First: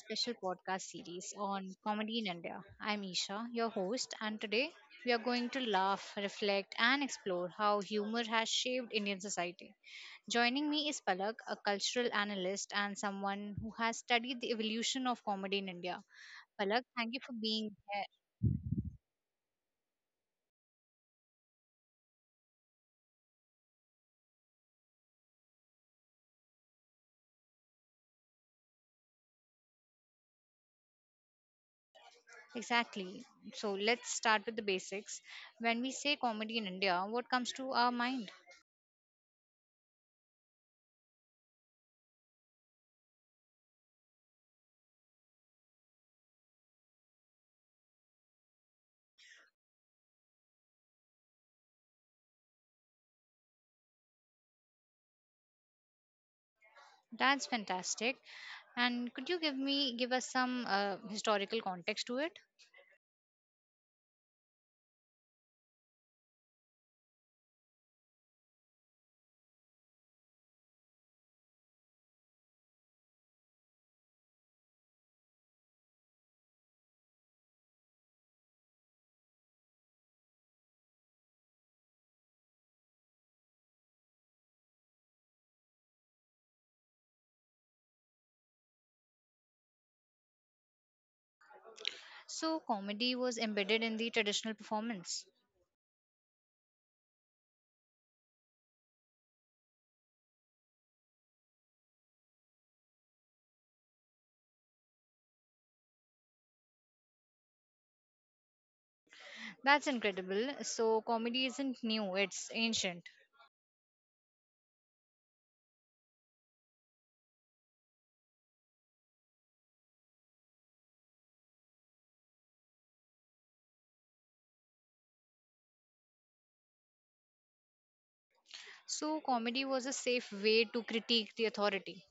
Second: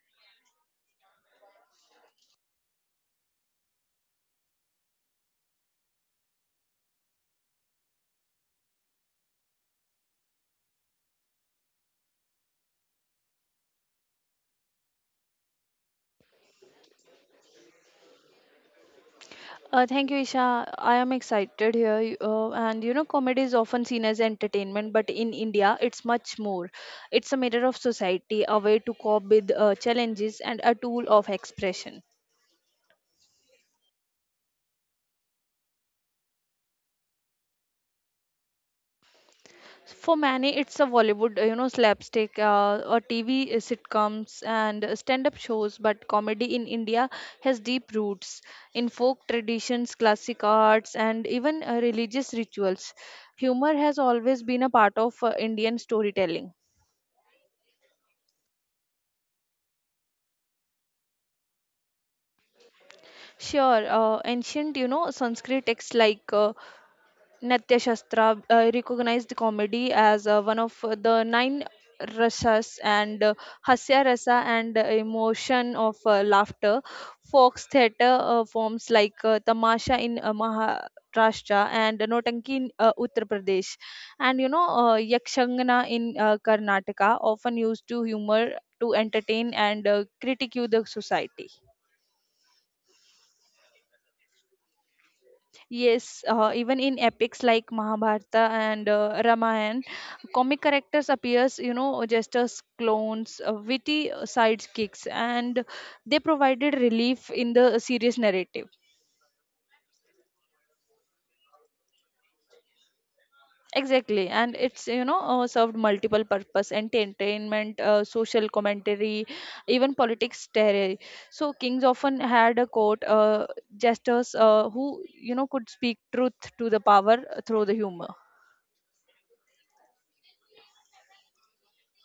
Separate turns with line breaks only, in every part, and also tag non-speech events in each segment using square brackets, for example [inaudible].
special podcast series on comedy in India. I'm Isha, your host, and today we are going to laugh, reflect, and explore how humor has shaped Indian society. Joining me is Palak, a cultural analyst and someone who has studied the evolution of comedy in India. Palak, thank you for being here.
Thank you, Isha. I am excited here. Comedy is often seen as entertainment, but in India, it's much more. It's a mirror of society, a way to cope with challenges, and a tool of expression.
Exactly. So let's start with the basics. When we say comedy in India, what comes to our mind?
For many, it's a Bollywood, slapstick, or TV sitcoms and stand-up shows. But comedy in India has deep roots in folk traditions, classic arts, and even religious rituals. Humor has always been a part of Indian storytelling.
That's fantastic. And could you give us some historical context to it?
Sure, ancient, Sanskrit texts like Natya Shastra recognize comedy as one of the nine rasas and hasya rasa and emotion of laughter. Fox theatre forms like tamasha in Maharashtra and Notanki in Uttar Pradesh, and Yakshangana in Karnataka, often used to humor to entertain and critique the society.
So comedy was embedded in the traditional performance.
Yes, even in epics like Mahabharata and Ramayana, comic characters appears, just as clones, witty sidekicks, and they provided relief in the serious narrative.
That's incredible. So comedy isn't new, it's ancient.
Exactly, and it's you know served multiple purpose, entertainment, social commentary, even politics terror. So kings often had a court jesters who could speak truth to the power through the humor.
So comedy was a safe way to critique the authority.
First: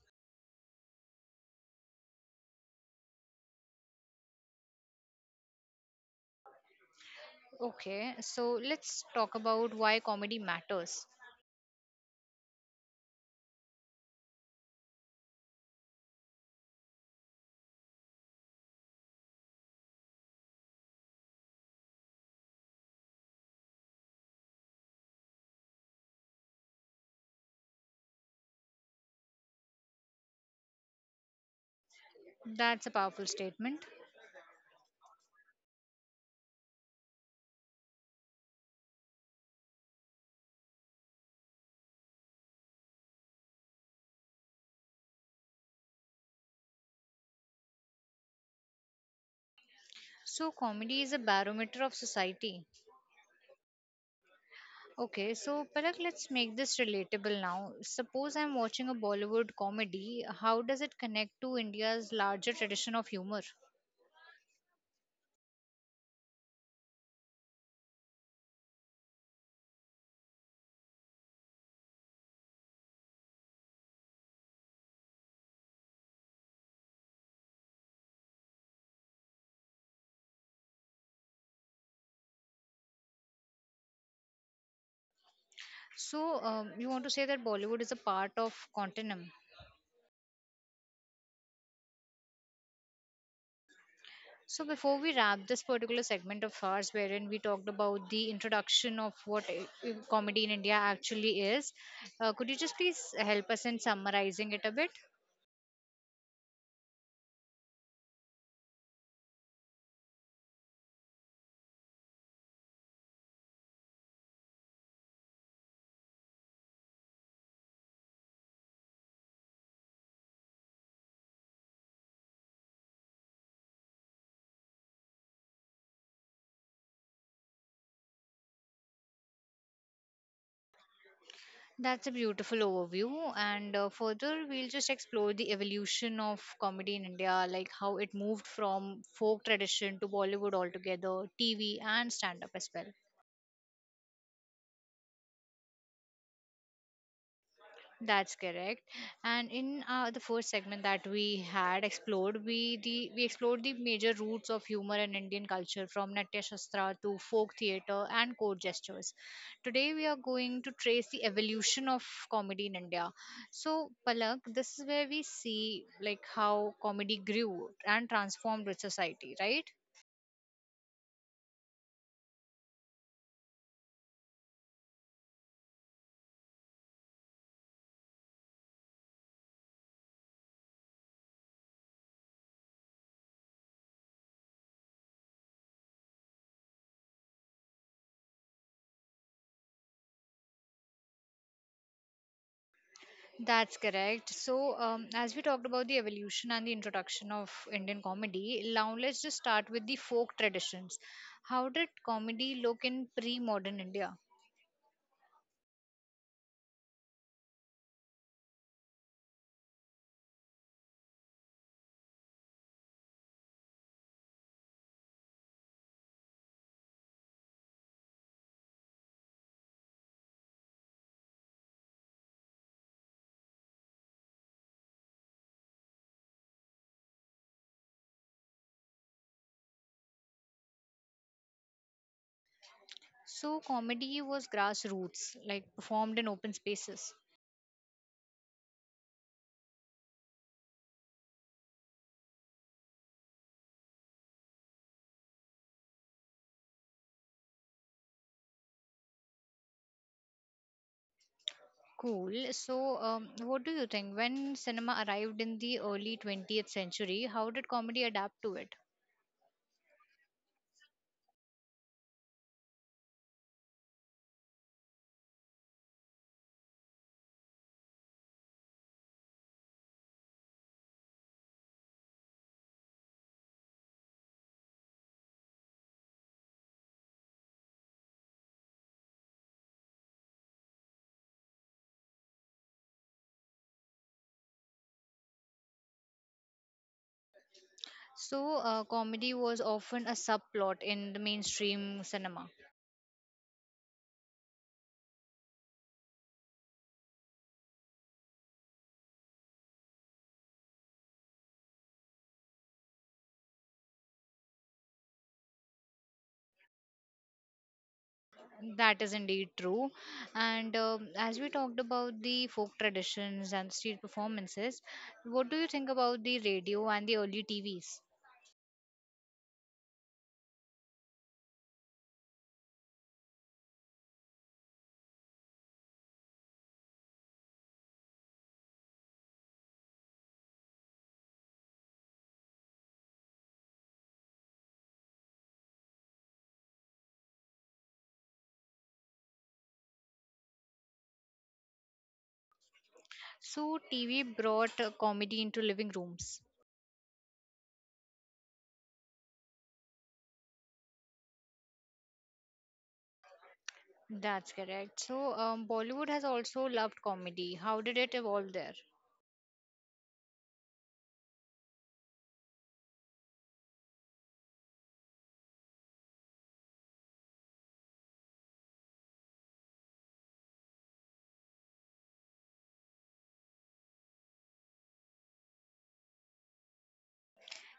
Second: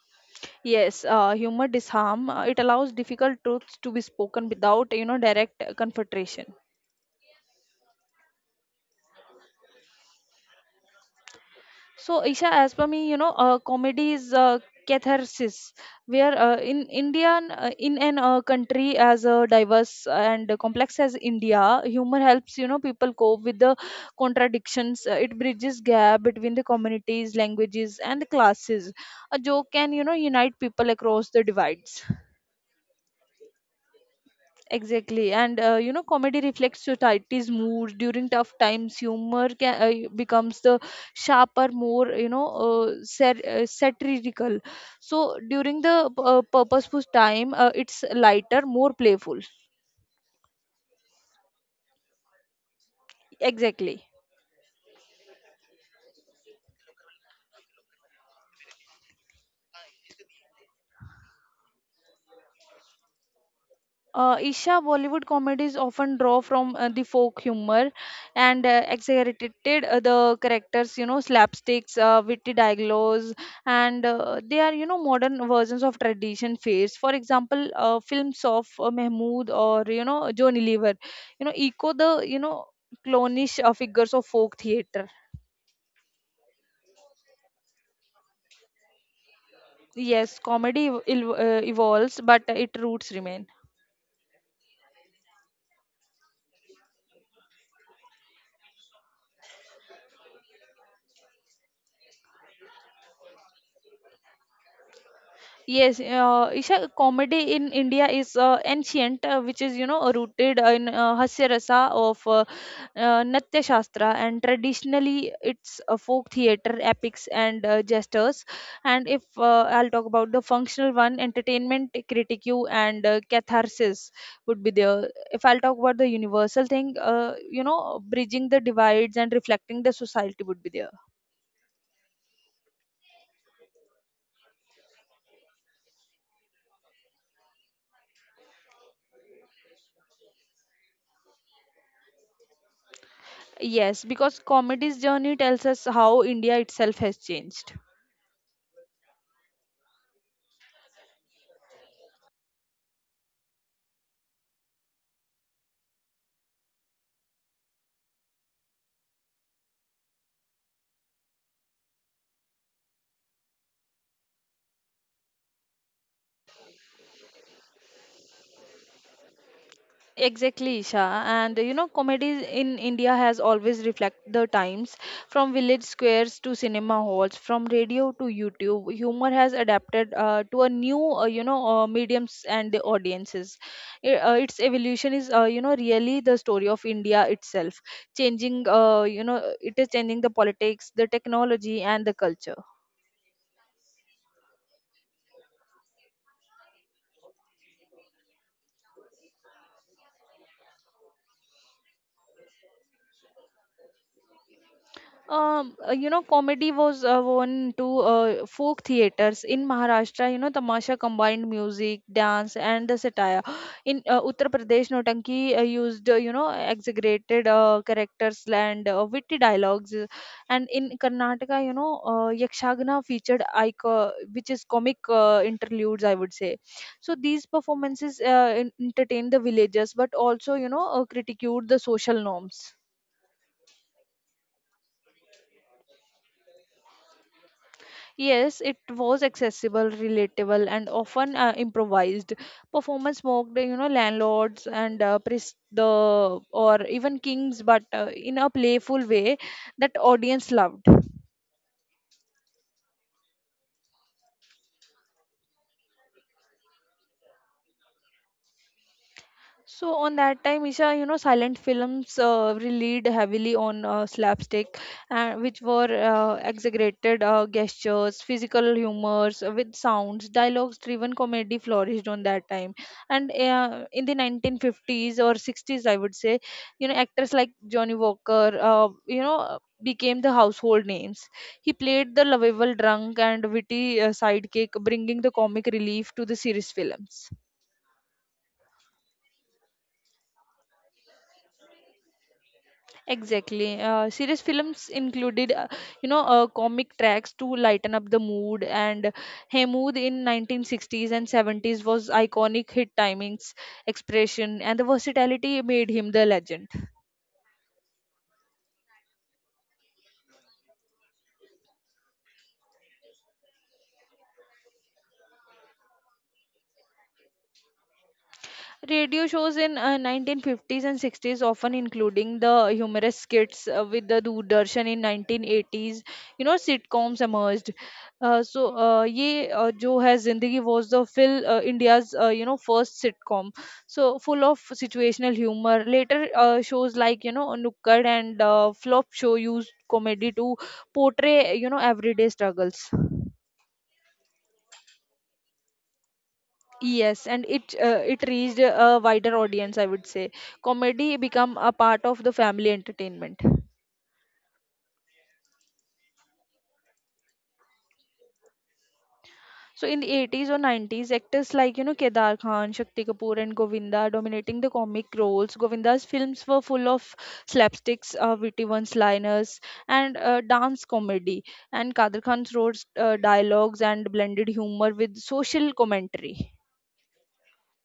Yes, humor disarm. It allows difficult truths to be spoken without, direct confrontation.
Okay, so let's talk about why comedy matters.
So, Isha, as per me, comedy is catharsis, where in an country as diverse and complex as India, humor helps, people cope with the contradictions. It bridges gap between the communities, languages, and the classes. A joke can, unite people across the divides.
That's a powerful statement.
Exactly, comedy reflects society's mood during tough times. Humor becomes the sharper, more satirical. So during the purposeful time, it's lighter, more playful.
So comedy is a barometer of society.
Exactly.
Okay, so Palak, let's make this relatable now. Suppose I'm watching a Bollywood comedy, how does it connect to India's larger tradition of humor?
Isha Bollywood comedies often draw from the folk humor and exaggerated the characters, slapsticks, witty dialogues, and they are, modern versions of tradition fares. For example, films of Mahmood or, Johnny Lever, echo the, clownish figures of folk theatre.
So, you want to say that Bollywood is a part of continuum.
Yes, comedy evolves, but its roots remain.
So, before we wrap this particular segment of ours, wherein we talked about the introduction of what comedy in India actually is, could you just please help us in summarizing it a bit?
Yes, Isha, comedy in India is ancient, which is rooted in Hasya Rasa of Natya Shastra, and traditionally it's a folk theater, epics, and jesters. And if I'll talk about the functional one, entertainment, critique, and catharsis would be there. If I'll talk about the universal thing, bridging the divides and reflecting the society would be there.
That's a beautiful overview. And further, we'll just explore the evolution of comedy in India, like how it moved from folk tradition to Bollywood altogether, TV, and stand up as well.
Yes, because comedy's journey tells us how India itself has changed.
That's correct. And in the first segment that we had explored, we explored the major roots of humor in Indian culture, from Natya Shastra to folk theatre and court gestures. Today, we are going to trace the evolution of comedy in India. So, Palak, this is where we see like how comedy grew and transformed with society, right?
Exactly, Isha. And comedy in India has always reflected the times from village squares to cinema halls, from radio to YouTube. Humor has adapted to a new, mediums and the audiences. Its evolution is, really the story of India itself, changing, it is changing the politics, the technology, and the culture.
That's correct. So, as we talked about the evolution and the introduction of Indian comedy, now let's just start with the folk traditions. How did comedy look in pre modern India?
Comedy was one to folk theaters in Maharashtra. You know, tamasha combined music, dance, and the satire. [gasps] In Uttar Pradesh, Notanki used exaggerated characters and witty dialogues, and in Karnataka, Yakshagana featured ico, which is comic interludes, I would say. So these performances entertained the villagers, but also critiqued the social norms.
So, comedy was grassroots, like performed in open spaces.
Yes, it was accessible, relatable, and often improvised. Performance mocked, landlords and priests, the or even kings, but in a playful way that audience loved.
Cool. So, what do you think? When cinema arrived in the early 20th century, how did comedy adapt to it?
So on that time, Isha, silent films relied heavily on slapstick, which were exaggerated gestures, physical humors with sounds, dialogues-driven comedy flourished on that time. And in the 1950s or 60s, I would say, actors like Johnny Walker, became the household names. He played the lovable drunk and witty sidekick, bringing the comic relief to the serious films.
So, comedy was often a subplot in the mainstream cinema.
Exactly. Serious films included, comic tracks to lighten up the mood, and Hemud in 1960s and 70s was iconic hit timings, expression, and the versatility made him the legend.
That is indeed true. And as we talked about the folk traditions and street performances, what do you think about the radio and the early TVs?
Radio shows in 1950s and 60s, often including the humorous skits with the Doordarshan in 1980s, sitcoms emerged. So, ये जो है जिंदगी was the Phil India's first sitcom. So full of situational humor. Later shows like Nukkad and Flop show used comedy to portray everyday struggles.
So, TV brought comedy into living rooms.
Yes, and it it reached a wider audience, I would say. Comedy become a part of the family entertainment.
That's correct. So, Bollywood has also loved comedy. How did it evolve there?
So in the 80s or 90s, actors like Kedar Khan, Shakti Kapoor, and Govinda dominating the comic roles. Govinda's films were full of slapsticks, witty one-liners, and dance comedy. And Kadir Khan's wrote dialogues and blended humor with social commentary.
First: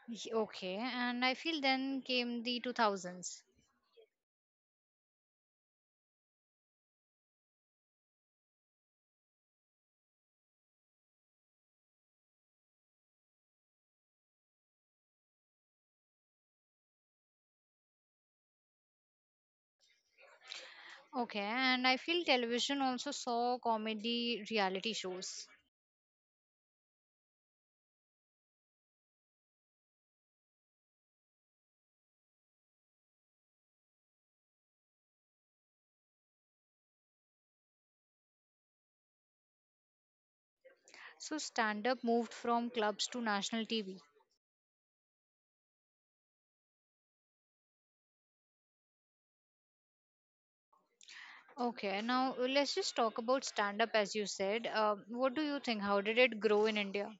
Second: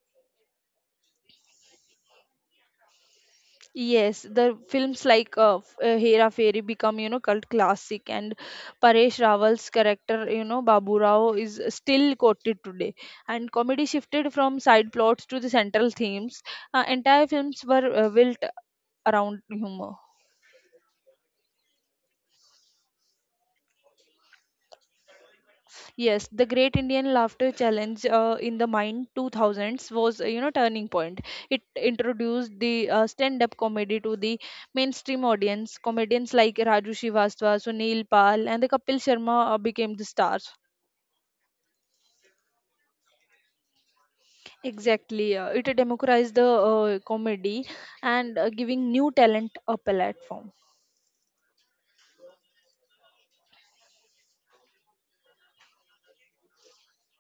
Okay, and I feel then came the 2000s.
Yes, the films like Hera Fairy become, cult classic, and Paresh Rawal's character, Babu Rao, is still quoted today. And comedy shifted from side plots to the central themes. Entire films were built around humor.
Okay, and I feel television also saw comedy reality shows.
Yes, the Great Indian Laughter Challenge in the mind 2000s was turning point. It introduced the stand-up comedy to the mainstream audience. Comedians like Raju Srivastava, Sunil Pal, and the Kapil Sharma became the stars.
So, stand up moved from clubs to national TV.
Exactly, it democratized the comedy and giving new talent a platform.
Okay, now let's just talk about stand up as you said. What do you think? How did it grow in India?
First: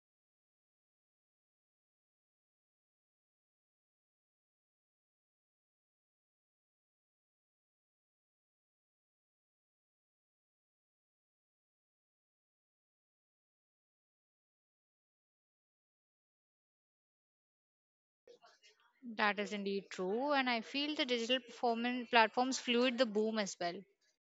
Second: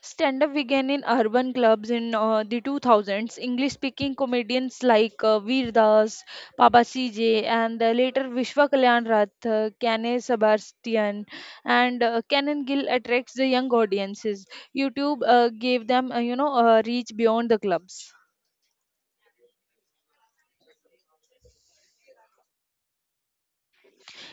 Stand up began in urban clubs in the 2000s. English speaking comedians like Veer Das, Papa CJ, and later Vishwa Kalyan Rath, Kane Sebastian, and Canon Gill attracts the young audiences. YouTube gave them, a reach beyond the clubs.
That is indeed true, and I feel the digital performance platforms fueled the boom as well.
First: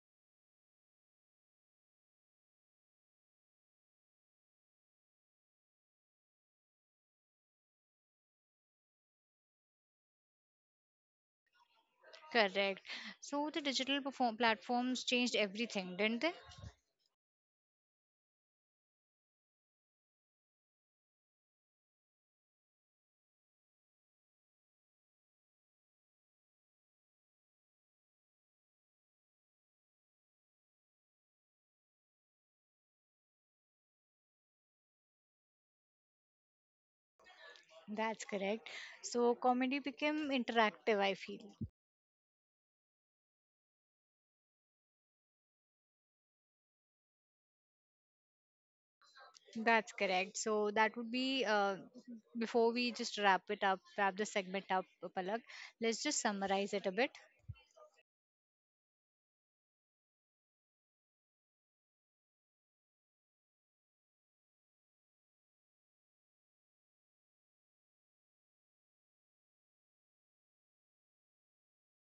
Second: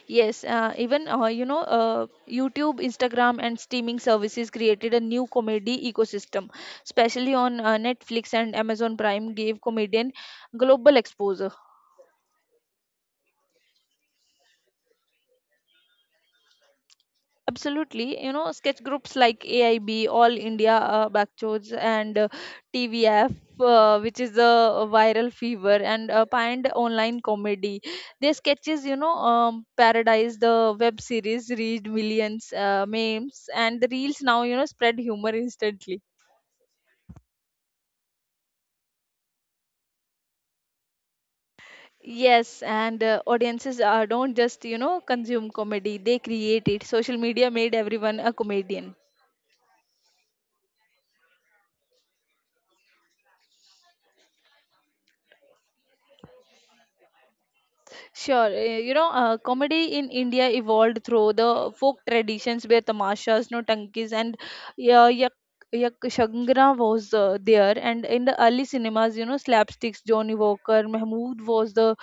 Yes, YouTube, Instagram, and streaming services created a new comedy ecosystem, especially on Netflix and Amazon Prime, gave comedian global exposure.
Correct. So the digital perform platforms changed everything, didn't they?
Absolutely, sketch groups like AIB, All India Backchords, and TVF, which is the viral fever, and Pind Online Comedy. Their sketches, Paradise, the web series, reached millions, memes, and the reels now, spread humor instantly.
That's correct. So comedy became interactive, I feel.
Yes, and audiences don't just, consume comedy, they create it. Social media made everyone a comedian.
That's correct. So that would be before we just wrap the segment up, Palak. Let's just summarize it a bit.
Sure, comedy in India evolved through the folk traditions where tamashas, no tankis, and yeah, yak, yak shangra was there. And in the early cinemas, slapsticks, Johnny Walker, Mahmood was the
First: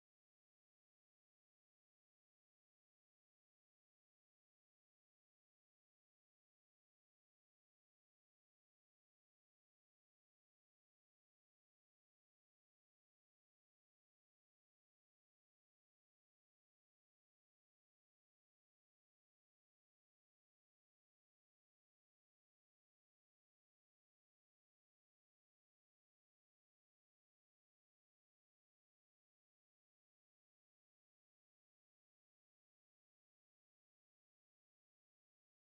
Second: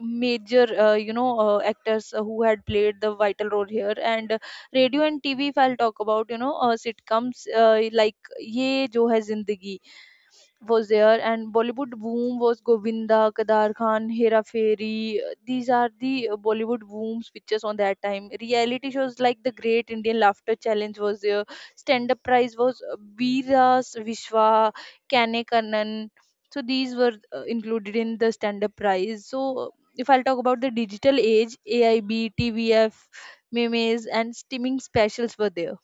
major, actors who had played the vital role here. And radio and TV, if I'll talk about, sitcoms like Ye Jo Hai Zindagi was there, and bollywood boom was govinda kadar khan hera fairy, these are the bollywood booms pictures on that time. Reality shows like the great indian laughter challenge was there. Stand up prize was veeras vishwa kane kannan, so these were included in the stand up prize. So, if I'll talk about the digital age, aib, tvf, memes and streaming specials were there.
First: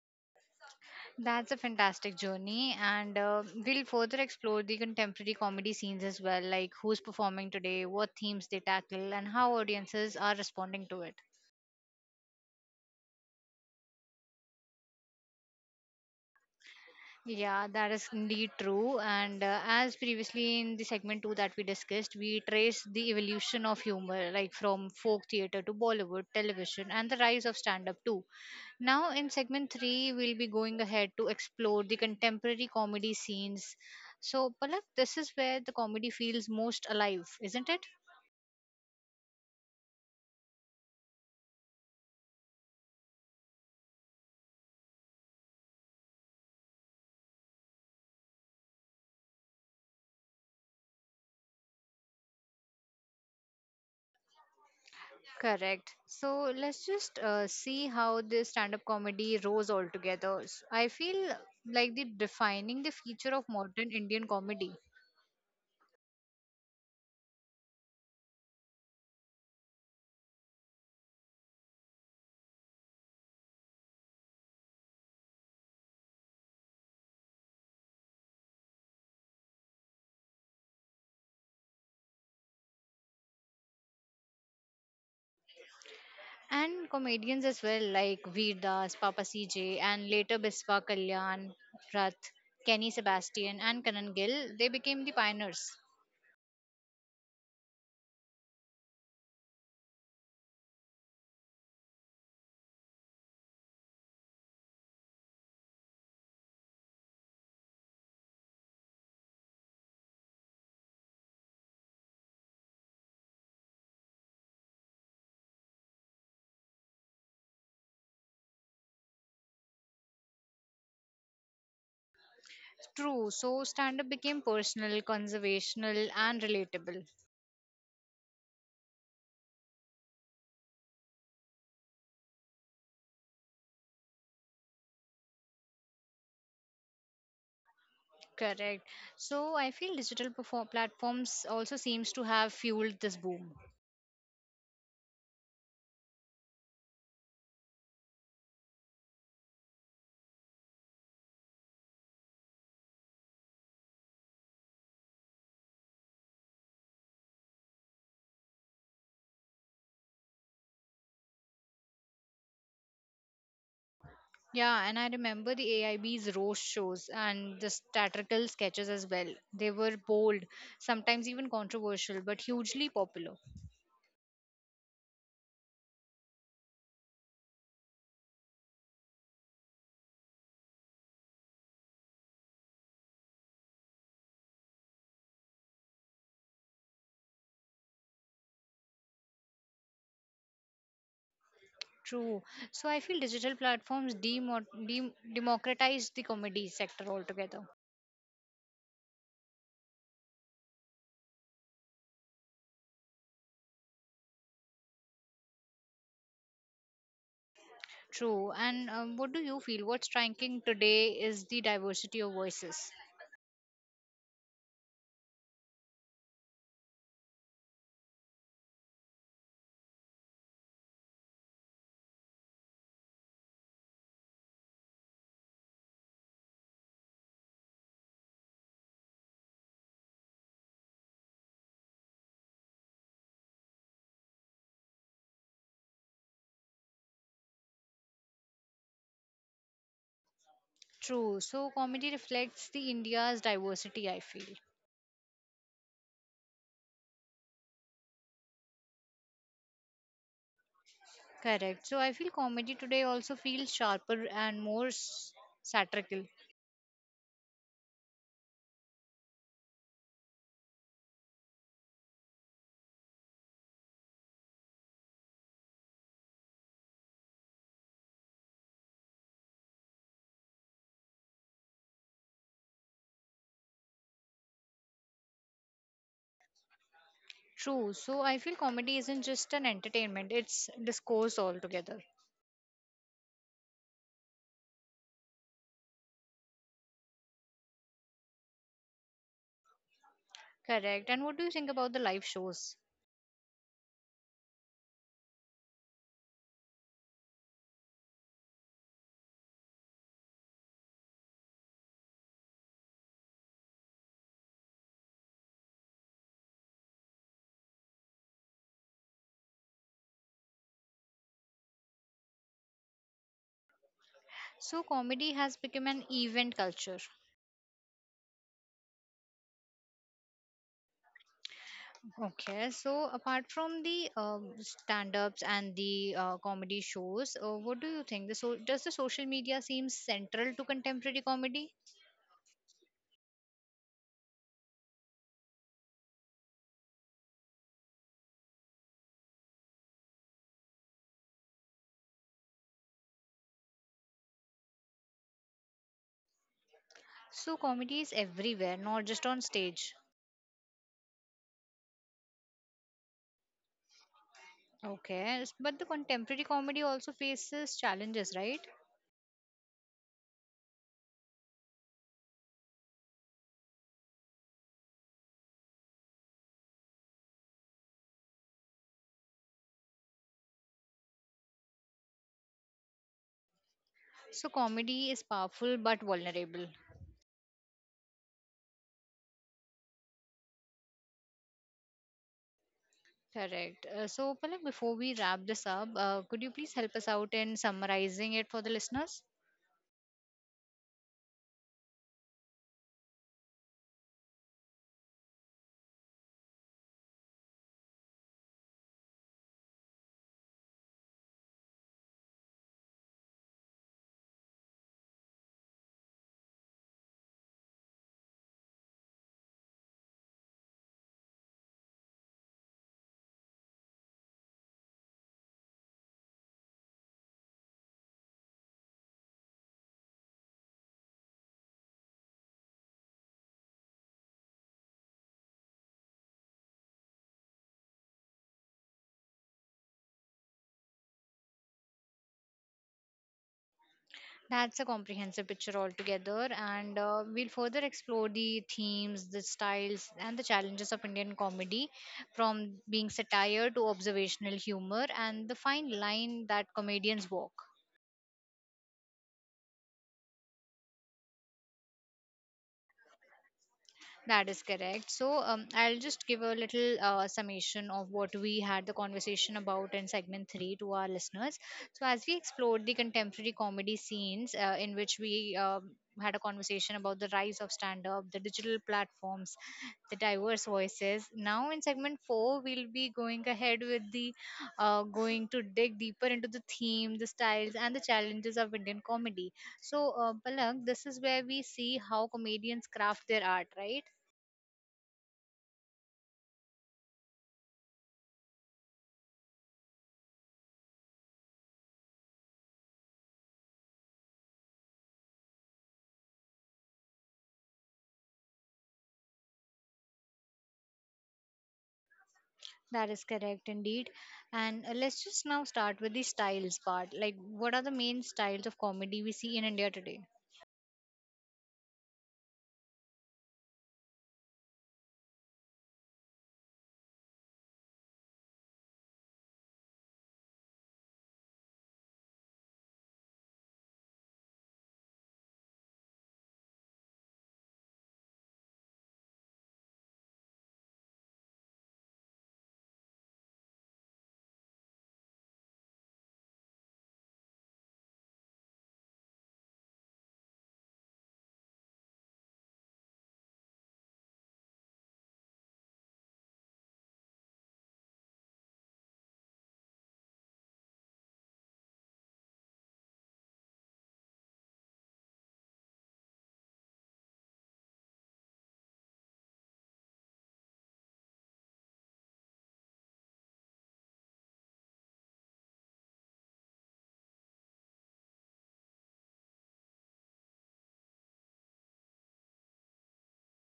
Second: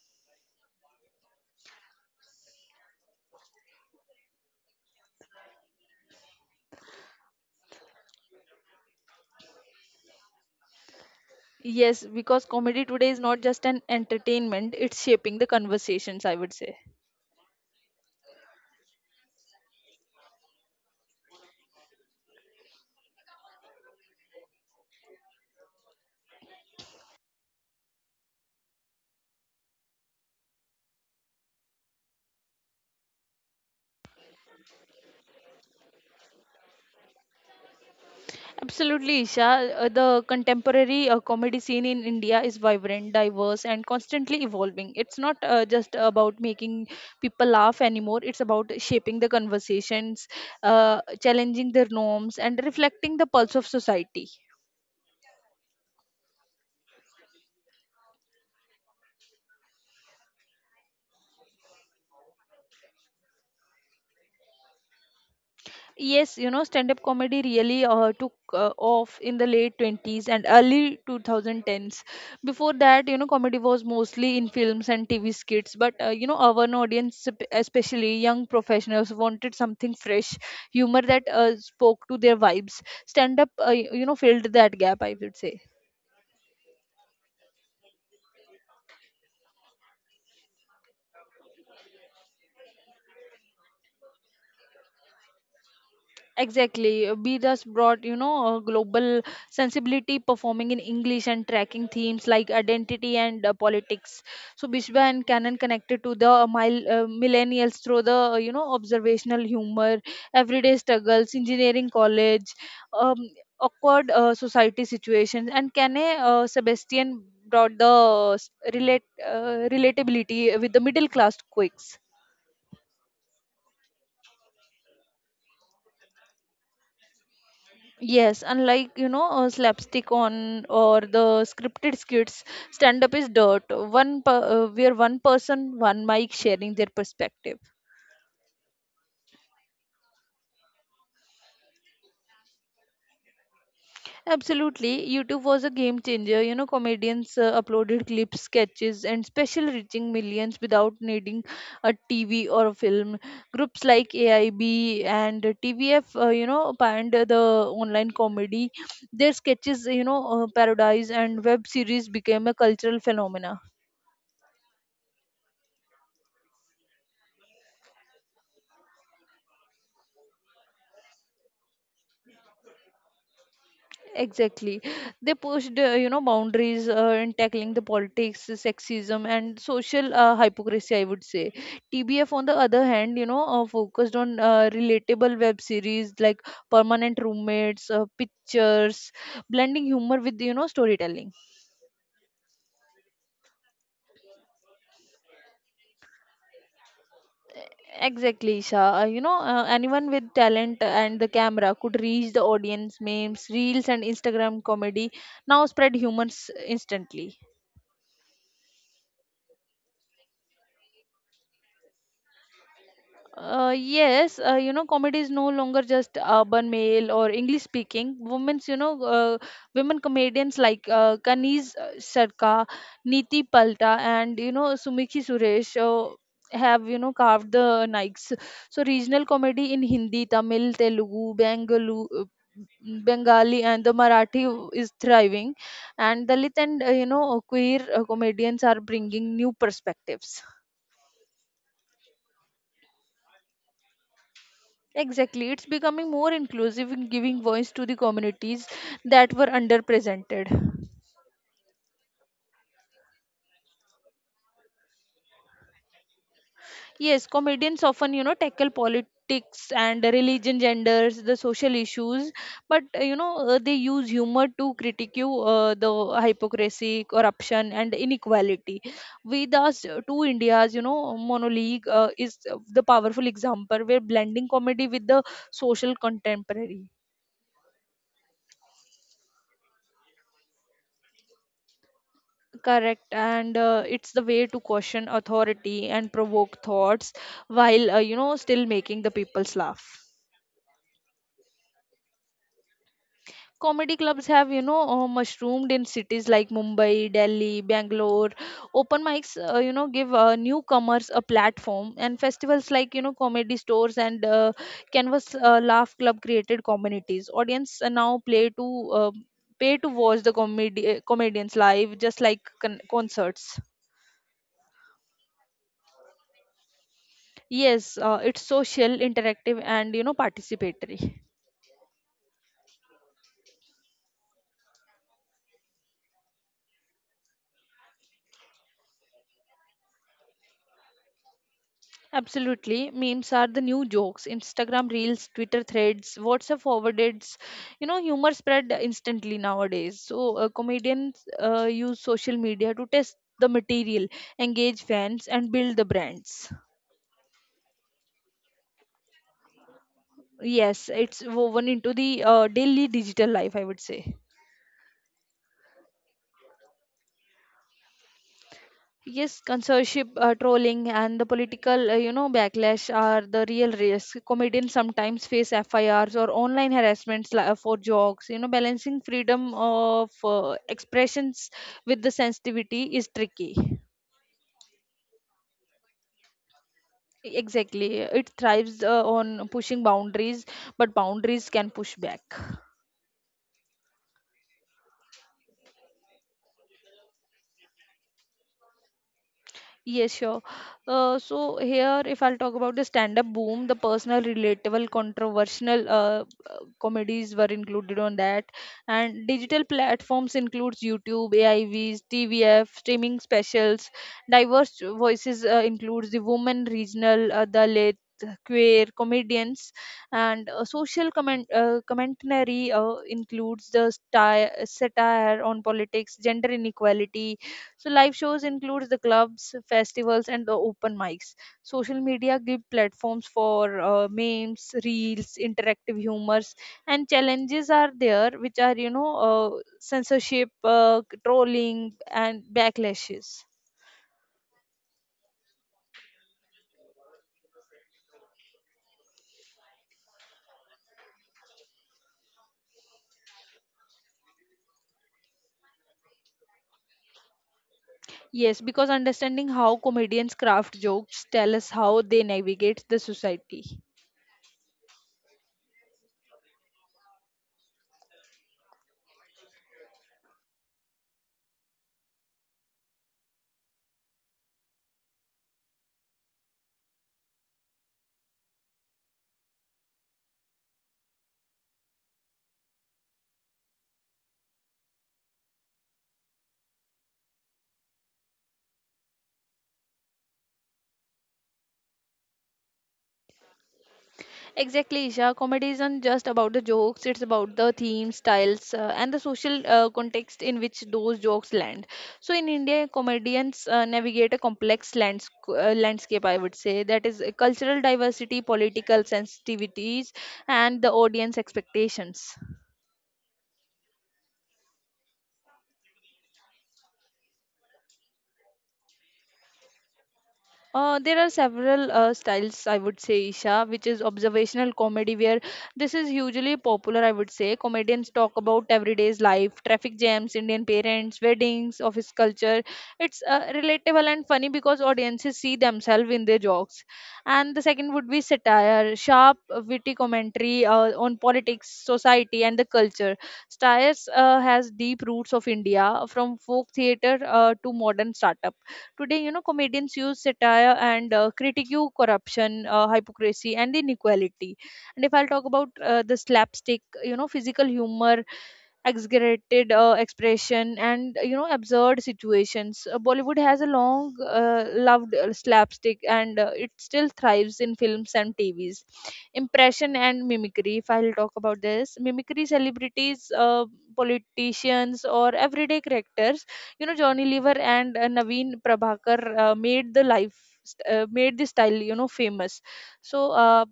That's a fantastic journey, and we'll further explore the contemporary comedy scenes as well, like who's performing today, what themes they tackle, and how audiences are responding to it.
Yes, because comedy today is not just an entertainment, it's shaping the conversations, I would say.
Yeah, that is indeed true. And as previously in the segment two that we discussed, we traced the evolution of humor, like from folk theater to Bollywood, television, and the rise of stand up too. Now, in segment three, we'll be going ahead to explore the contemporary comedy scenes. So, Palak, this is where the comedy feels most alive, isn't it?
Absolutely, Isha. The contemporary comedy scene in India is vibrant, diverse, and constantly evolving. It's not just about making people laugh anymore, it's about shaping the conversations, challenging their norms, and reflecting the pulse of society.
Correct. So let's just see how this stand up comedy rose altogether. I feel like the defining the feature of modern Indian comedy
Yes, stand up comedy really took off in the late 20s and early 2010s. Before that, comedy was mostly in films and TV skits, but our audience, especially young professionals, wanted something fresh, humor that spoke to their vibes. Stand up filled that gap, I would say.
and comedians as well, like Veer Das, Papa CJ, and later Biswa Kalyan, Rath, Kenny Sebastian, and Karan Gill. They became the pioneers.
Exactly. Be thus brought, a global sensibility performing in English and tracking themes like identity and politics. So Bishwa and Canon connected to the millennials through the, observational humor, everyday struggles, engineering college, um, awkward society situations. And Canet Sebastian brought the relatability with the middle class quakes.
True. So stand up became personal, conservational, and relatable.
Yes, unlike slapstick on or the scripted skits, stand up is dirt. One person, one mic sharing their perspective.
Correct. So I feel digital platforms also seems to have fueled this boom.
Absolutely, YouTube was a game changer. You know, comedians uploaded clips, sketches, and special reaching millions without needing a TV or a film. Groups like AIB and TVF, you know, pioneered the online comedy. Their sketches, parodies and web series became a cultural phenomena.
Yeah, and I remember the AIB's roast shows and the satirical sketches as well. They were bold, sometimes even controversial, but hugely popular.
Exactly. They pushed, you know, boundaries in tackling the politics, the sexism, and social hypocrisy, I would say. TBF, on the other hand, focused on relatable web series like Permanent Roommates, Pictures, blending humor with, you know, storytelling.
True. So I feel digital platforms democratized the comedy sector altogether.
Exactly, Isha. Anyone with talent and the camera could reach the audience, memes, reels, and Instagram comedy now spread humans instantly.
True. And what do you feel? What's striking today is the diversity of voices.
Yes, you know, comedy is no longer just urban male or English speaking. Women comedians like Kaniz Sarka, Neeti Palta, and you know, Sumikhi Suresh have, you know, carved the Nikes. So regional comedy in Hindi, Tamil, Telugu, Bengalu. Bengali and the Marathi is thriving, and Dalit and you know queer comedians are bringing new perspectives.
True. So comedy reflects the India's diversity, I feel.
Exactly, it's becoming more inclusive in giving voice to the communities that were underrepresented.
Correct. So I feel comedy today also feels sharper and more satirical.
Yes, comedians often, you know, tackle politics and religion, genders, the social issues, but they use humor to critique the hypocrisy, corruption, and inequality. With us, two Indias, you know, monologue is the powerful example where blending comedy with the social contemporary.
True. So I feel comedy isn't just an entertainment, it's discourse altogether.
Correct, and it's the way to question authority and provoke thoughts while you know still making the people's laugh.
Correct. And what do you think about the live shows?
Comedy clubs have mushroomed in cities like Mumbai, Delhi, Bangalore. Open mics, you know, give newcomers a platform, and festivals like you know comedy stores and Canvas Laugh Club created communities. Audience now play to pay to watch the comedy comedians live, just like concerts.
So comedy has become an event culture.
Yes, it's social, interactive, and you know, participatory.
Okay. So apart from the stand-ups and the comedy shows, what do you think? The so does the social media seem central to contemporary comedy?
Absolutely. Memes are the new jokes. Instagram reels, Twitter threads, WhatsApp forwarded. You know, humor spread instantly nowadays. So, comedians use social media to test the material, engage fans, and build the brands.
So comedy is everywhere, not just on stage.
Yes, it's woven into the daily digital life, I would say.
Okay, but the contemporary comedy also faces challenges, right?
Yes, censorship, trolling, and the political, you know, backlash are the real risk. Comedians sometimes face FIRs or online harassments for jokes. You know, balancing freedom of expressions with the sensitivity is tricky.
So comedy is powerful but vulnerable.
Exactly, it thrives on pushing boundaries, but boundaries can push back.
Correct. So, Palak, before we wrap this up, could you please help us out in summarizing it for the listeners?
Yes, sure. So here, if I'll talk about the stand-up boom, the personal, relatable, controversial comedies were included on that, and digital platforms includes YouTube, AIVs, TVF, streaming specials. Diverse voices includes the women, regional, Dalit, queer comedians, and social commentary includes the satire on politics, gender inequality, so live shows includes the clubs, festivals, and the open mics. Social media give platforms for memes, reels, interactive humors, and challenges are there, which are censorship, trolling, and backlashes.
That's a comprehensive picture altogether, and we'll further explore the themes, the styles, and the challenges of Indian comedy from being satire to observational humor and the fine line that comedians walk.
Yes, because understanding how comedians craft jokes tell us how they navigate the society.
That is correct. So I'll just give a little summation of what we had the conversation about in segment three to our listeners. So as we explored the contemporary comedy scenes, in which we had a conversation about the rise of stand-up, the digital platforms, the diverse voices. Now in segment four, we'll be going ahead with the going to dig deeper into the theme, the styles, and the challenges of Indian comedy. So, Palak, this is where we see how comedians craft their art, right?
Exactly, Isha. Comedy isn't just about the jokes, it's about the themes, styles, and the social context in which those jokes land. So, in India, comedians navigate a complex landscape, I would say, that is cultural diversity, political sensitivities, and the audience expectations.
That is correct indeed. And let's just now start with the styles part. Like, what are the main styles of comedy we see in India today?
There are several styles, I would say, Isha, which is observational comedy, where this is hugely popular, I would say. Comedians talk about everyday's life, traffic jams, Indian parents, weddings, office culture. It's relatable and funny because audiences see themselves in their jokes. And the second would be satire, sharp, witty commentary on politics, society, and the culture. Satire has deep roots of India, from folk theater to modern startups. Today, you know, comedians use satire and critique corruption, hypocrisy, and inequality. And if I'll talk about the slapstick, you know, physical humor, exaggerated expression, and you know, absurd situations. Bollywood has a long loved slapstick, and it still thrives in films and TVs. Impression and mimicry. If I'll talk about this, mimicry celebrities, politicians, or everyday characters, you know, Johnny Lever and Naveen Prabhakar made the style, you know, famous. So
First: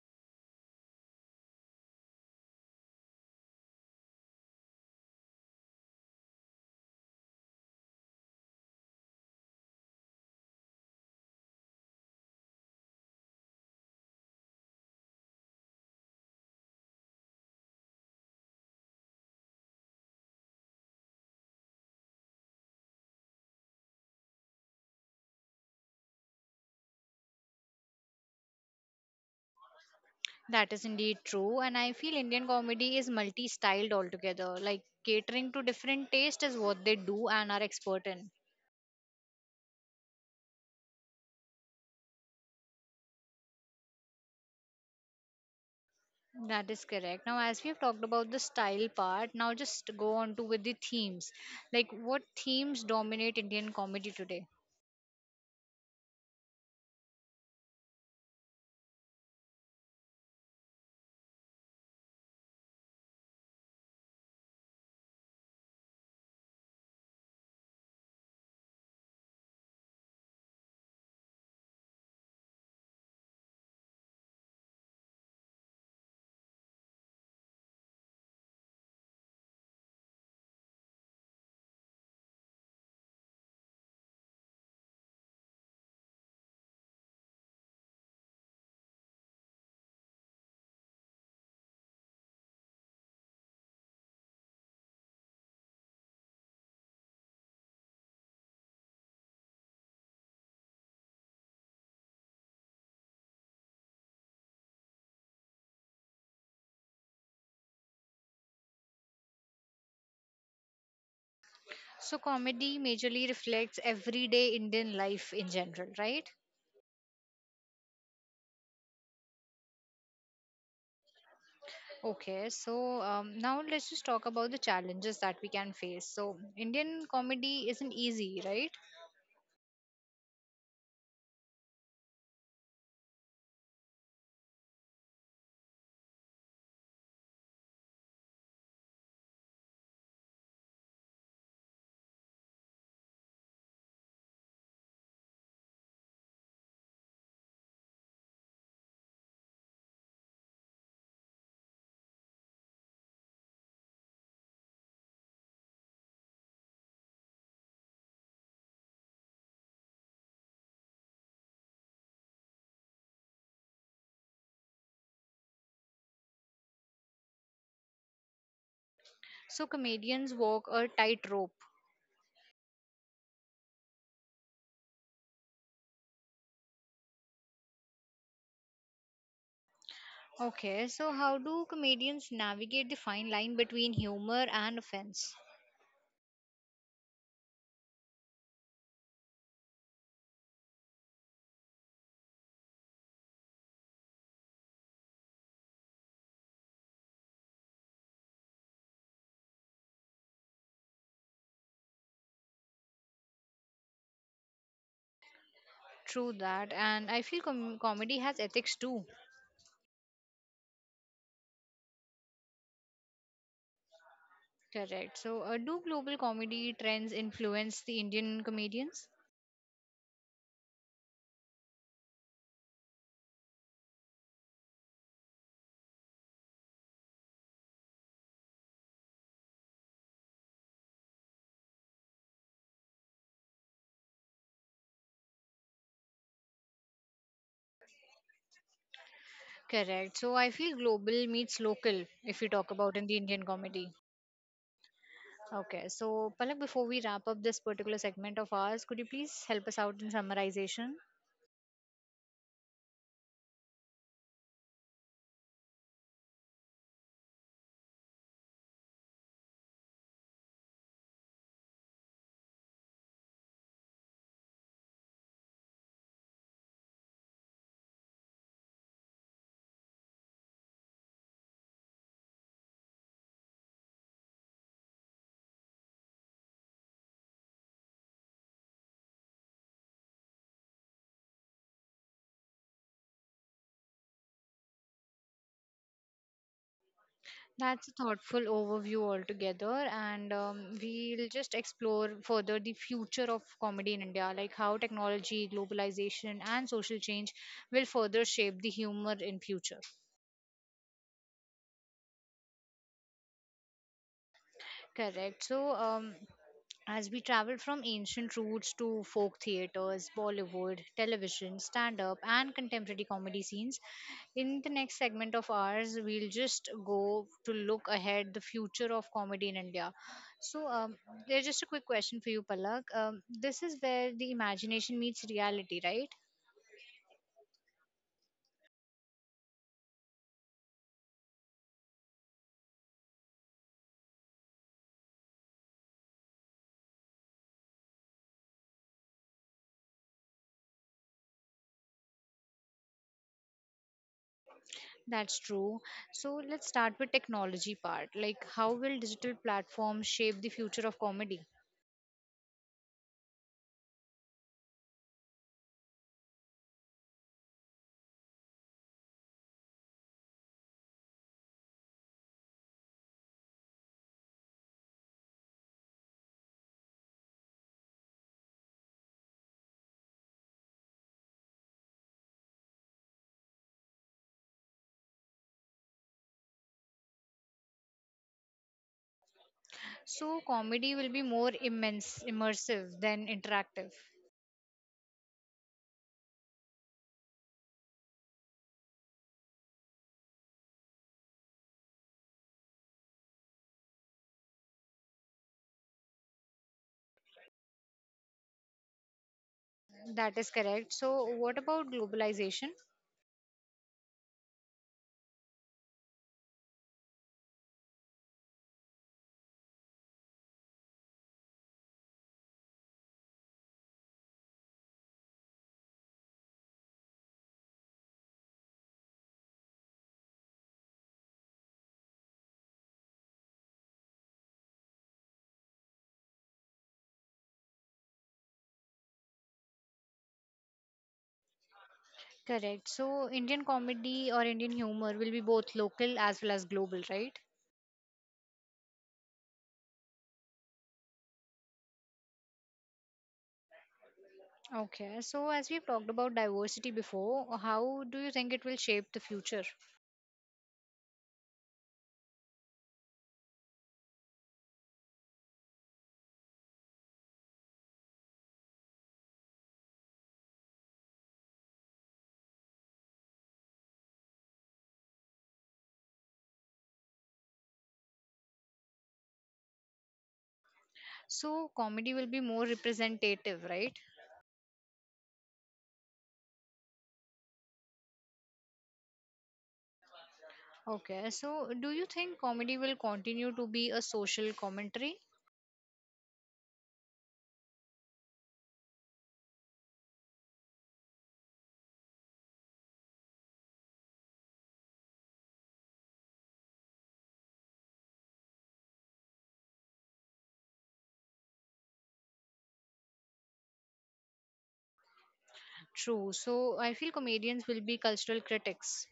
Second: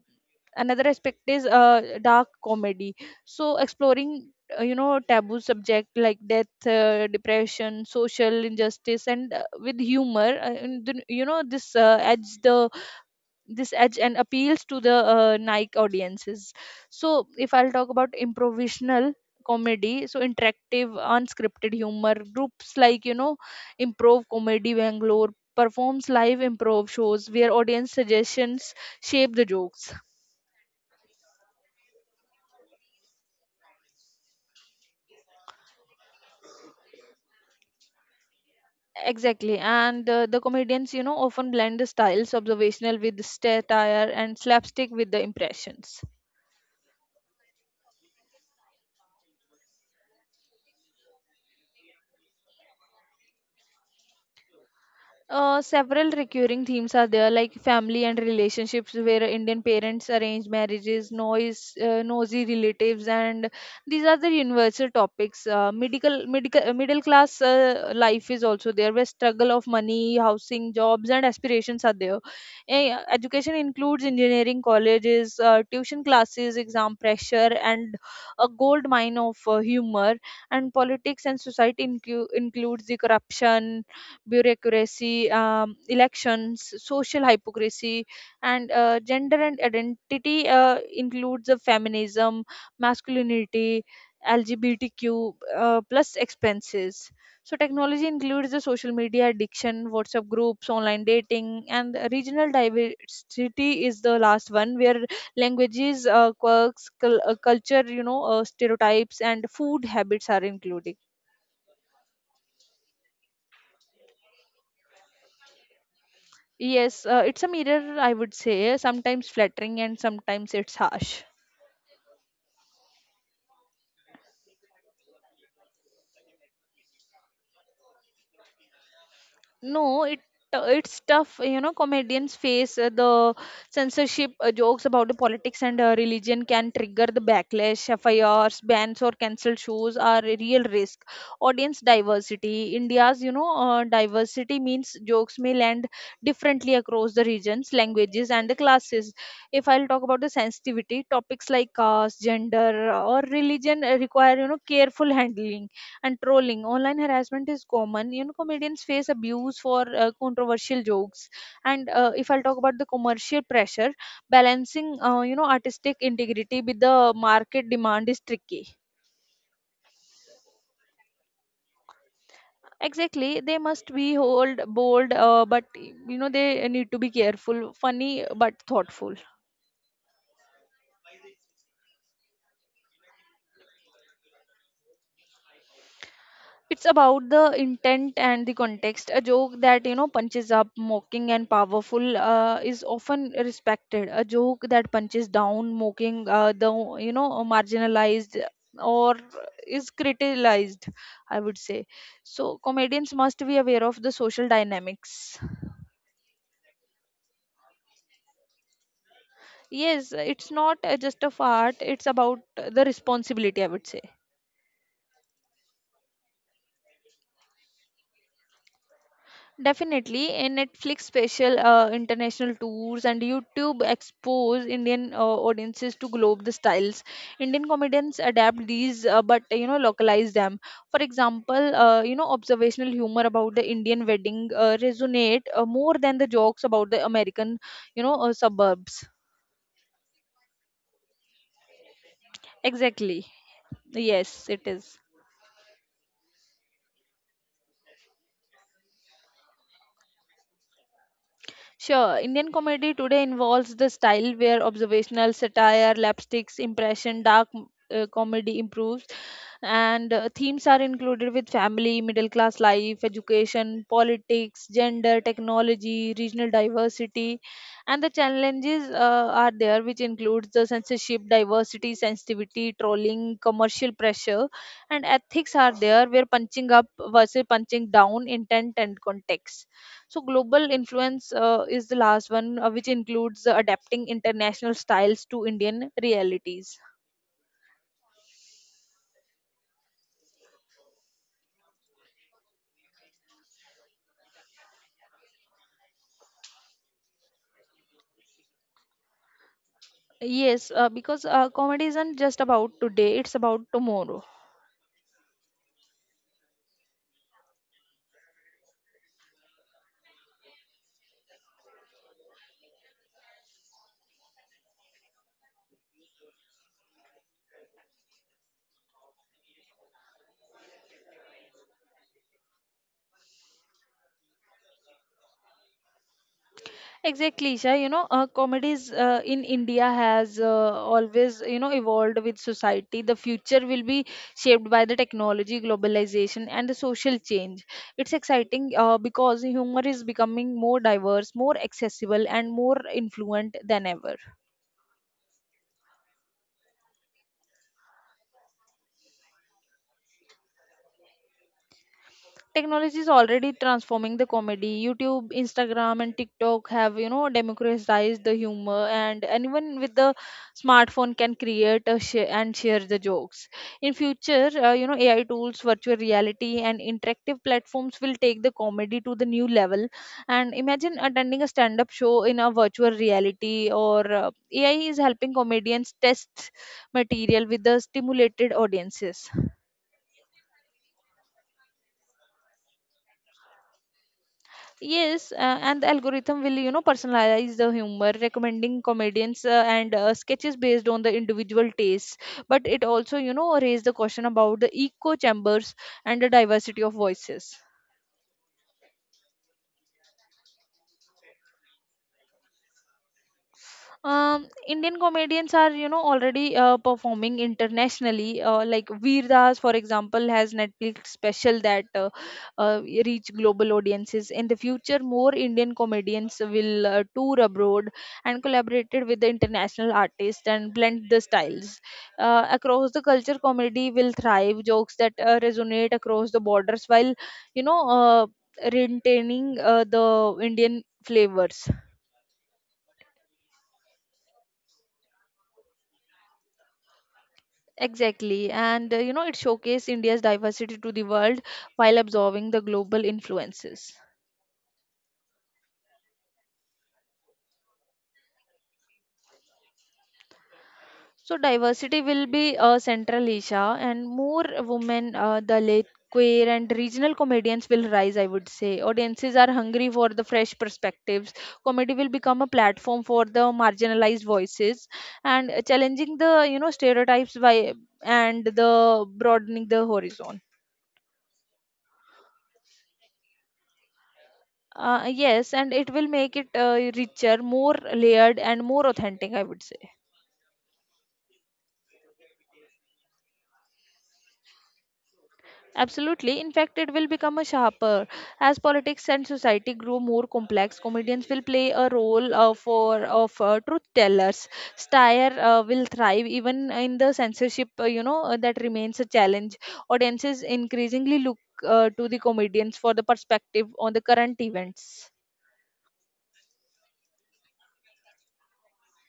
another aspect is dark comedy, so exploring you know taboo subject like death, depression, social injustice, and with humor, and then, you know, this adds the this edge and appeals to the Nike audiences. So if I'll talk about improvisational comedy, so interactive unscripted humor groups like you know Improv Comedy Bangalore performs live improv shows where audience suggestions shape the jokes.
That is indeed true. And I feel Indian comedy is multi styled altogether, like catering to different tastes is what they do and are expert in.
Exactly, and the comedians, you know, often blend the styles observational with satire and slapstick with the impressions.
That is correct. Now, as we have talked about the style part, now just go on to with the themes. Like, what themes dominate Indian comedy today?
Several recurring themes are there, like family and relationships, where Indian parents arrange marriages, noise, nosy relatives, and these are the universal topics. Medical, middle class life is also there, where struggle of money, housing, jobs, and aspirations are there. Eh, education includes engineering colleges, tuition classes, exam pressure, and a gold mine of humor. And politics and society includes the corruption, bureaucracy, elections, social hypocrisy, and gender and identity includes the feminism, masculinity, LGBTQ plus expenses. So technology includes the social media addiction, WhatsApp groups, online dating, and the regional diversity is the last one where languages, quirks, culture, stereotypes, and food habits are included.
So, comedy majorly reflects everyday Indian life in general, right?
Yes, it's a mirror, I would say, sometimes flattering and sometimes it's harsh.
Okay, so now let's just talk about the challenges that we can face. So, Indian comedy isn't easy, right?
No, it's tough. You know, comedians face the censorship. Jokes about the politics and religion can trigger the backlash. FIRs, bans, or cancelled shows are a real risk. Audience diversity. India's, diversity means jokes may land differently across the regions, languages, and the classes. If I'll talk about the sensitivity, topics like caste, gender, or religion require, you know, careful handling and trolling. Online harassment is common. You know, comedians face abuse for controversial jokes. And if I'll talk about the commercial pressure, balancing you know artistic integrity with the market demand is tricky.
So, comedians walk a tightrope.
Exactly, they must be hold bold, but you know they need to be careful, funny but thoughtful.
Okay, so how do comedians navigate the fine line between humor and offense?
It's about the intent and the context. A joke that you know punches up, mocking, and powerful is often respected. A joke that punches down, mocking, the you know marginalized or is criticized. I would say. So comedians must be aware of the social dynamics.
True that, and I feel comedy has ethics too.
Yes, it's not just of art. It's about the responsibility. I would say.
Correct. So, do global comedy trends influence the Indian comedians?
Definitely, a Netflix special, international tours, and YouTube expose Indian audiences to globe the styles. Indian comedians adapt these, but you know, localize them. For example, you know, observational humor about the Indian wedding resonate more than the jokes about the American, suburbs.
Correct. So, I feel global meets local if you talk about in the
Exactly.
Indian comedy.
Yes, it is.
Okay, so Palak, before we wrap up this particular segment of ours, could you please help us out in summarization?
Sure, Indian comedy today involves the style where observational satire, lapsticks, impression, dark comedy improves, and themes are included with family, middle class life, education, politics, gender, technology, regional diversity, and the challenges are there, which includes the censorship, diversity, sensitivity, trolling, commercial pressure, and ethics are there, where punching up versus punching down, intent and context, so global influence is the last one, which includes adapting international styles to Indian realities.
That's a thoughtful overview altogether, and we'll just explore further the future of comedy in India, like how technology, globalization, and social change will further shape the humor in future.
Yes, because comedy isn't just about today, it's about tomorrow.
Correct. So, as we travel from ancient roots to folk theaters, Bollywood, television, stand up, and contemporary comedy scenes, in the next segment of ours, we'll just go to look ahead the future of comedy in India. So, there's just a quick question for you, Palak. This is where the imagination meets reality, right?
Exactly, Isha. You know, comedies in India has always, you know, evolved with society. The future will be shaped by the technology, globalization, and the social change. It's exciting because humor is becoming more diverse, more accessible, and more influent than ever.
That's true. So, let's start with technology part. Like, how will digital platforms shape the future of comedy?
Technology is already transforming the comedy. YouTube, Instagram, and TikTok have, you know, democratized the humor, and anyone with the smartphone can create a share and share the jokes. In future, you know, AI tools, virtual reality, and interactive platforms will take the comedy to the new level. And imagine attending a stand-up show in a virtual reality, or AI is helping comedians test material with the stimulated audiences.
So comedy will be more immersive than interactive.
Yes, and the algorithm will, you know, personalize the humor, recommending comedians and sketches based on the individual tastes. But it also, you know, raise the question about the echo chambers and the diversity of voices.
That is correct. So what about globalization?
Indian comedians are, you know, already performing internationally. Like Veer Das, for example, has Netflix special that reach global audiences. In the future, more Indian comedians will tour abroad and collaborated with the international artists and blend the styles. Across the culture, comedy will thrive. Jokes that resonate across the borders, while you know, uh, retaining the Indian flavors.
Correct. So Indian comedy or Indian humor will be both local as well as global, right?
Exactly. And it showcased India's diversity to the world while absorbing the global influences.
Okay. So as we've talked about diversity before, how do you think it will shape the future?
So, diversity will be central, Isha, and more women, the late queer and regional comedians will rise, I would say. Audiences are hungry for the fresh perspectives. Comedy will become a platform for the marginalized voices and challenging the, stereotypes by and the broadening the horizon.
So comedy will be more representative, right?
Yes, and it will make it richer, more layered, and more authentic, I would say.
Okay. So do you think comedy will continue to be a social commentary?
Absolutely. In fact, it will become a sharper. As politics and society grow more complex, comedians will play a role for of truth tellers. Satire will thrive even in the censorship, that remains a challenge. Audiences increasingly look to the comedians for the perspective on the current events.
True. So I feel comedians will be cultural critics.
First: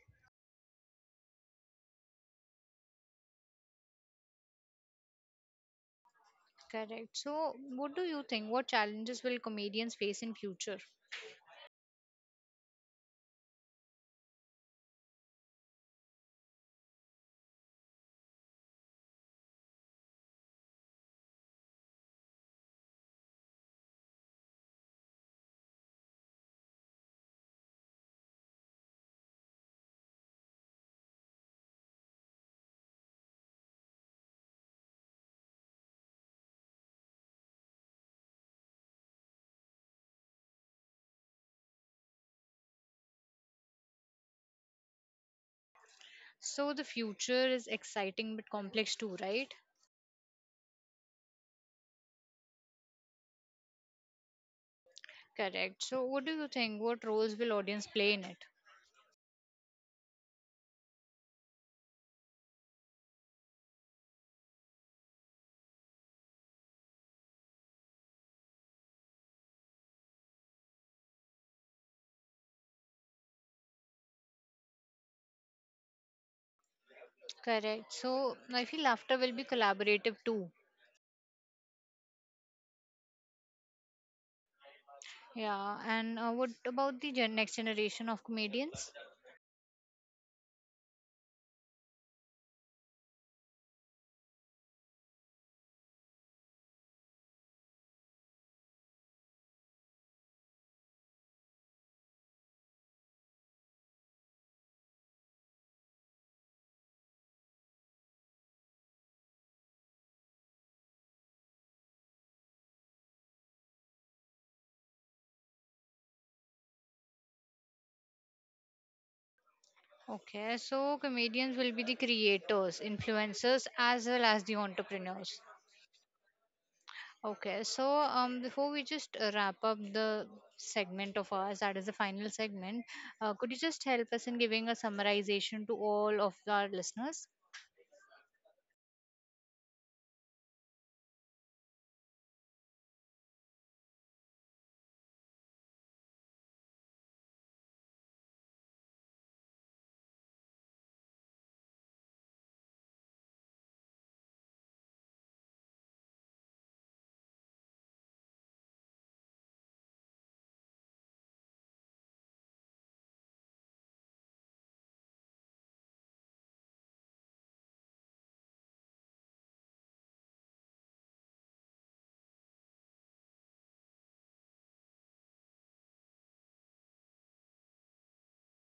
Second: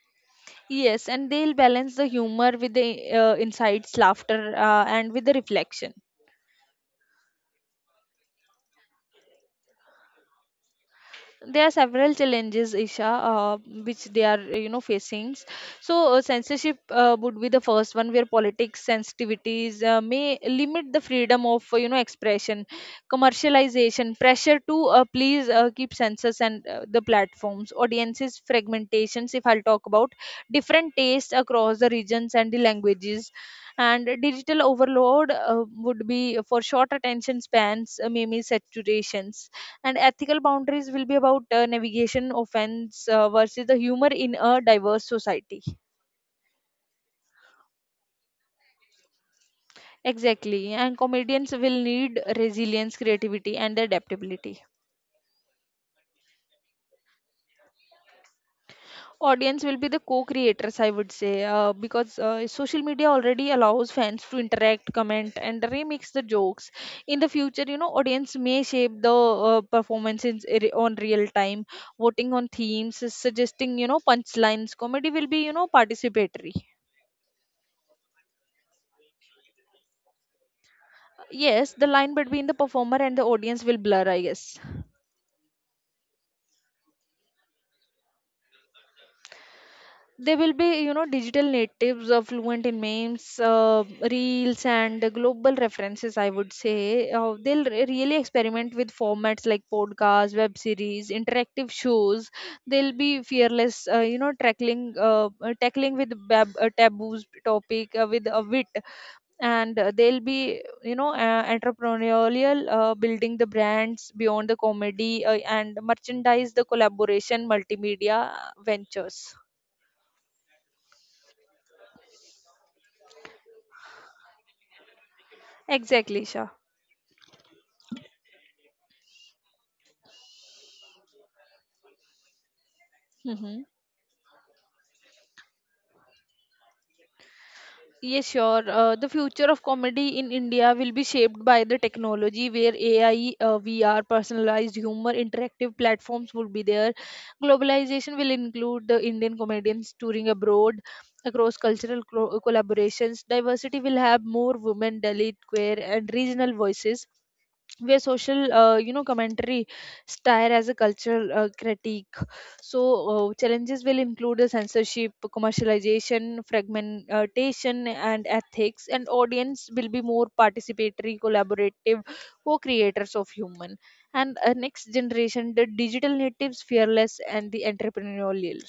Yes, and they'll balance the humor with the insights, laughter, and with the reflection.
Correct. So, what do you think? What challenges will comedians face in future?
There are several challenges, Isha, uh, which they are facing. So censorship would be the first one, where politics sensitivities may limit the freedom of expression, commercialization pressure to please keep censors and the platforms, audiences fragmentations, if I'll talk about different tastes across the regions and the languages, and digital overload would be for short attention spans, maybe saturations, and ethical boundaries will be about navigation offense versus the humor in a diverse society.
So, the future is exciting but complex too, right?
Exactly, and comedians will need resilience, creativity, and adaptability.
Correct. So, what do you think? What roles will audience play in it?
Audience will be the co-creators, I would say, because social media already allows fans to interact, comment, and remix the jokes. In the future, you know, audience may shape the performances on real time, voting on themes, suggesting, you know, punchlines. Comedy will be, you know, participatory.
Correct. So, I feel laughter will be collaborative too.
Yes, the line between the performer and the audience will blur, I guess.
Yeah. And what about the next generation of comedians?
They will be, you know, digital natives, fluent in memes, reels and global references, I would say. They'll really experiment with formats like podcasts, web series, interactive shows. They'll be fearless, tackling tackling with taboos topic with a wit. And they'll be, entrepreneurial, building the brands beyond the comedy, and merchandise, the collaboration, multimedia ventures.
Okay. So, comedians will be the creators, influencers, as well as the entrepreneurs.
Exactly, Shah.
Okay, so before we just wrap up the segment of ours, that is the final segment, could you
hmm
just help us in giving a summarization to all of our listeners?
Yes, sure. The future of comedy in India will be shaped by the technology, where AI, VR, personalized humor, interactive platforms will be there. Globalization will include the Indian comedians touring abroad, across cultural collaborations. Diversity will have more women, Dalit, queer, and regional voices, where social, commentary style as a cultural critique. So challenges will include the censorship, commercialization, fragmentation, and ethics, and audience will be more participatory, collaborative co-creators of human. And next generation, the digital natives, fearless and the entrepreneurial.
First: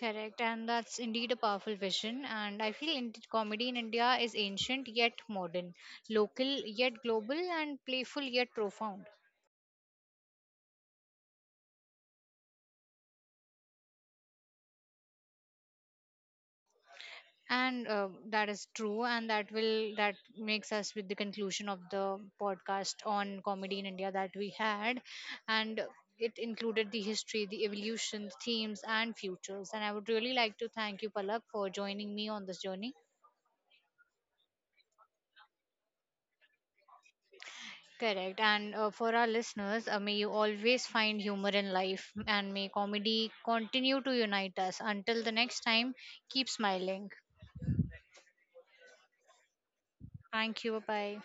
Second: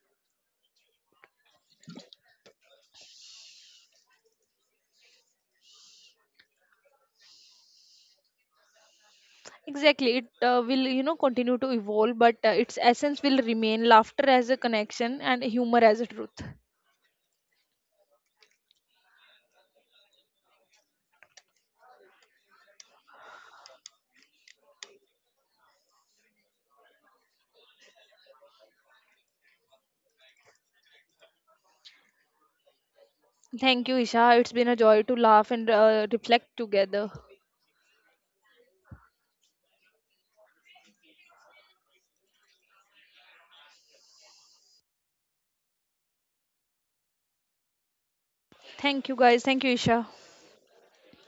Correct, and that's indeed a powerful vision. And I feel comedy in India is ancient yet modern, local yet global, and playful yet profound.
Exactly. It will, continue to evolve, but its essence will remain laughter as a connection and humor as a truth.
And that is true and that makes us with the conclusion of the podcast on comedy in india that we had and it included the history the evolution themes and futures and I would really like to thank you palak for joining me on this journey
Thank you, Isha. It's been a joy to laugh and reflect together.
correct and for our listeners may you always find humor in life and may comedy continue to unite us until the next time keep smiling
Thank you, guys. Thank you, Isha.
thank you bye